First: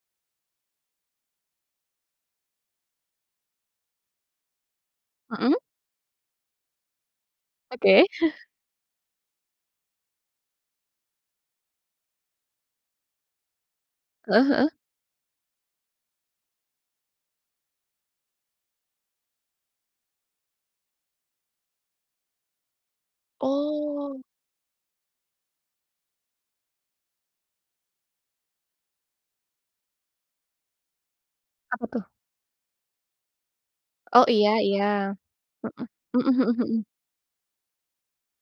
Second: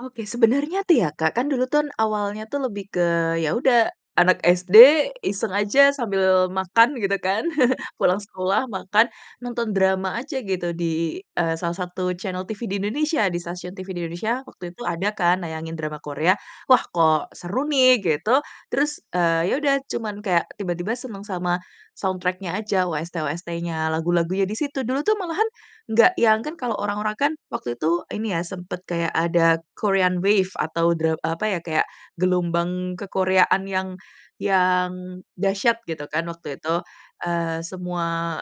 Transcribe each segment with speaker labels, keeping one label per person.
Speaker 1: Oke. Sebenarnya tuh ya Kak, kan dulu tuh awalnya tuh lebih ke ya udah, anak SD
Speaker 2: Hmm.
Speaker 1: iseng aja sambil makan gitu kan.
Speaker 2: Oke.
Speaker 1: Pulang sekolah, makan, nonton drama aja gitu di, eee, salah satu channel TV di Indonesia. Di stasiun TV di Indonesia
Speaker 2: Heeh heeh.
Speaker 1: waktu itu ada kan nayangin drama Korea, wah kok seru nih, gitu. Terus, eee, ya udah cuman kayak tiba-tiba seneng sama soundtrack-nya aja, OST-OST-nya
Speaker 2: Oh.
Speaker 1: lagu-lagunya di situ, dulu tuh malahan nggak yang, kan kalau orang-orang kan waktu itu ini ya sempet kayak ada Korean wave atau dra apa ya, kayak
Speaker 2: Apa tuh?
Speaker 1: gelombang ke-Korea-an yang
Speaker 2: Oh, iya iya.
Speaker 1: yang dahsyat gitu
Speaker 2: Heeh,
Speaker 1: kan,
Speaker 2: hmm hmm
Speaker 1: waktu itu.
Speaker 2: hmm.
Speaker 1: Eee, semua,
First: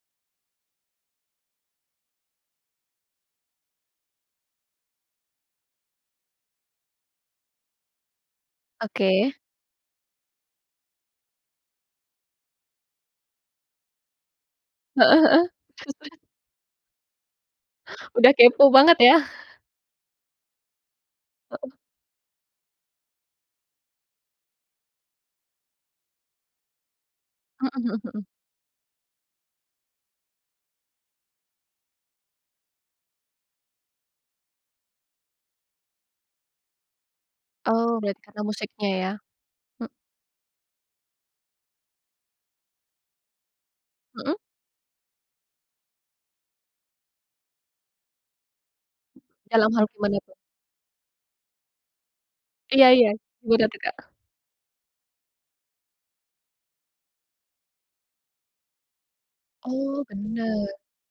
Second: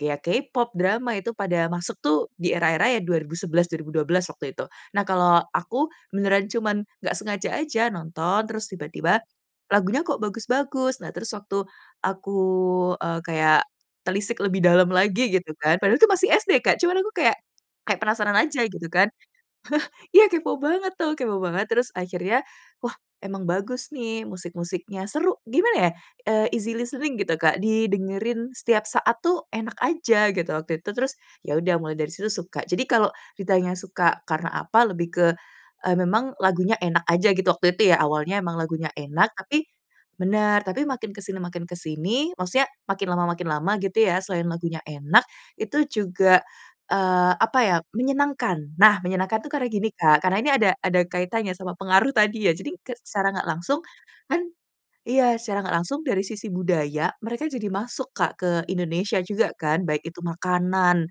Speaker 1: ya K-Pop, drama, itu pada masuk tuh di era-era ya 2011, 2012 waktu itu. Nah, kalau aku beneran cuman nggak sengaja aja nonton, terus tiba-tiba
Speaker 2: Oke.
Speaker 1: lagunya kok bagus-bagus. Nah terus waktu aku, eee, kayak telisik lebih dalam
Speaker 2: Heeh
Speaker 1: lagi
Speaker 2: heeh.
Speaker 1: gitu kan, padahal itu
Speaker 2: [unintelligible]
Speaker 1: masih SD Kak, cuman aku kayak kayak
Speaker 2: Udah
Speaker 1: penasaran
Speaker 2: kepo
Speaker 1: aja gitu
Speaker 2: banget
Speaker 1: kan.
Speaker 2: ya?
Speaker 1: Iya kepo banget tuh, kepo banget.
Speaker 2: Heeh.
Speaker 1: Terus akhirnya, wah emang bagus nih musik-musiknya, seru, gimana ya, eee, easy listening gitu, Kak.
Speaker 2: Hmm hmm hmm.
Speaker 1: Didengerin setiap saat tuh enak aja, gitu waktu itu. Terus, ya udah mulai dari situ suka. Jadi kalau ditanya suka karena apa, lebih ke, eee, memang lagunya enak aja gitu waktu
Speaker 2: Oh,
Speaker 1: itu ya,
Speaker 2: berarti
Speaker 1: awalnya
Speaker 2: karena
Speaker 1: emang
Speaker 2: musiknya
Speaker 1: lagunya
Speaker 2: ya?
Speaker 1: enak, tapi bener, tapi makin ke sini makin ke sini, maksudnya makin lama makin lama gitu ya,
Speaker 2: Hmm.
Speaker 1: selain lagunya enak itu juga, eee, apa ya, menyenangkan. Nah, menyenangkan tuh karena
Speaker 2: Dalam hal
Speaker 1: gini
Speaker 2: gimana
Speaker 1: Kak,
Speaker 2: tuh?
Speaker 1: karena ini ada ada kaitanya sama pengaruh tadi ya. Jadi,
Speaker 2: Iya
Speaker 1: ke
Speaker 2: iya,
Speaker 1: secara nggak
Speaker 2: buat apa
Speaker 1: langsung
Speaker 2: Kak?
Speaker 1: kan iya, secara nggak langsung dari sisi budaya, mereka jadi masuk Kak ke Indonesia juga kan, baik
Speaker 2: Oh,
Speaker 1: itu
Speaker 2: benar.
Speaker 1: makanan,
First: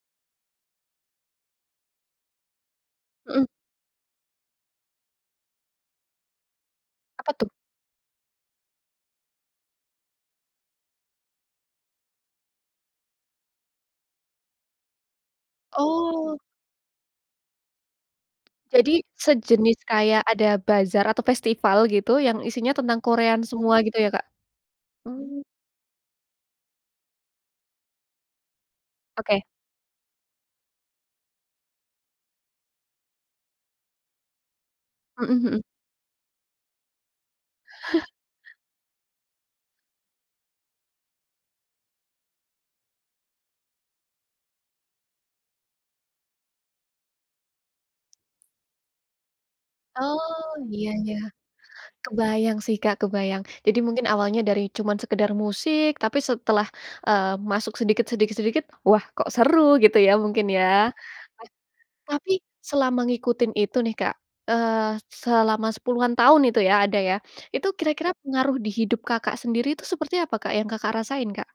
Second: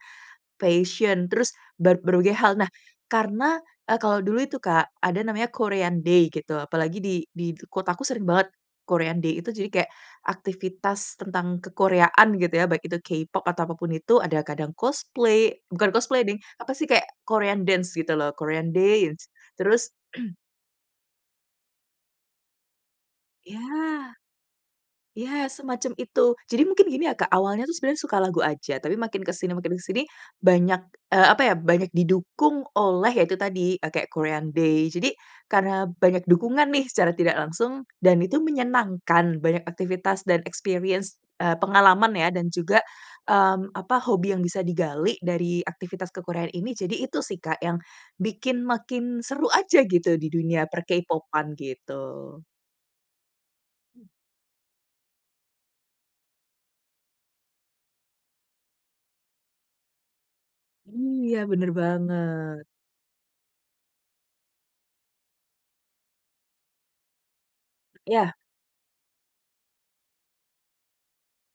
Speaker 1: fashion, terus ber berbagai hal. Nah,
Speaker 2: Hmm.
Speaker 1: karena, eee, kalau dulu itu Kak ada namanya Korean day gitu, apalagi di
Speaker 2: Apa tuh?
Speaker 1: di kotaku sering banget Korean day itu, jadi kayak, aktivitas tentang ke-Korea-an gitu ya baik itu K-pop atau apa pun itu, ada kadang cosplay bukan cosplay deng,
Speaker 2: Oh.
Speaker 1: apa sih kayak, Korean dance gitu loh. Korean
Speaker 2: Jadi,
Speaker 1: dance.
Speaker 2: sejenis
Speaker 1: Terus
Speaker 2: kayak ada bazar atau festival gitu yang isinya tentang Korean
Speaker 1: Ya.
Speaker 2: semua gitu ya Kak?
Speaker 1: Ya, semacam itu. Jadi mungkin gini ya Kak awalnya tuh sebenernya suka lagu aja, tapi makin ke
Speaker 2: Oke.
Speaker 1: sini makin ke sini banyak, eee, apa ya, banyak didukung oleh ya itu tadi, kayak Korean Day. Jadi,
Speaker 2: Hmm hmm.
Speaker 1: karena banyak dukungan nih secara tidak langsung, dan itu menyenangkan banyak aktivitas dan experience, eee, pengalaman ya dan juga, mmm, apa, hobi yang bisa digali dari aktivitas ke-Korea-an ini. Jadi itu sih Kak, yang bikin makin seru aja gitu di
Speaker 2: Oh,
Speaker 1: dunia
Speaker 2: iya ya.
Speaker 1: per-K-pop-an, gitu.
Speaker 2: Kebayang sih Kak, kebayang. Jadi mungkin awalnya dari cuman sekedar musik, tapi setelah, eee, masuk sedikit sedikit sedikit wah, kok seru, gitu ya, mungkin ya.
Speaker 1: Iya, bener
Speaker 2: Tapi,
Speaker 1: banget.
Speaker 2: selama ngikutin itu nih Kak, eee, selama 10-an tahun itu ya, ada ya, itu kira-kira
Speaker 1: Iya.
Speaker 2: pengaruh di hidup Kakak sendiri itu seperti apa Kak yang Kakak rasain, Kak?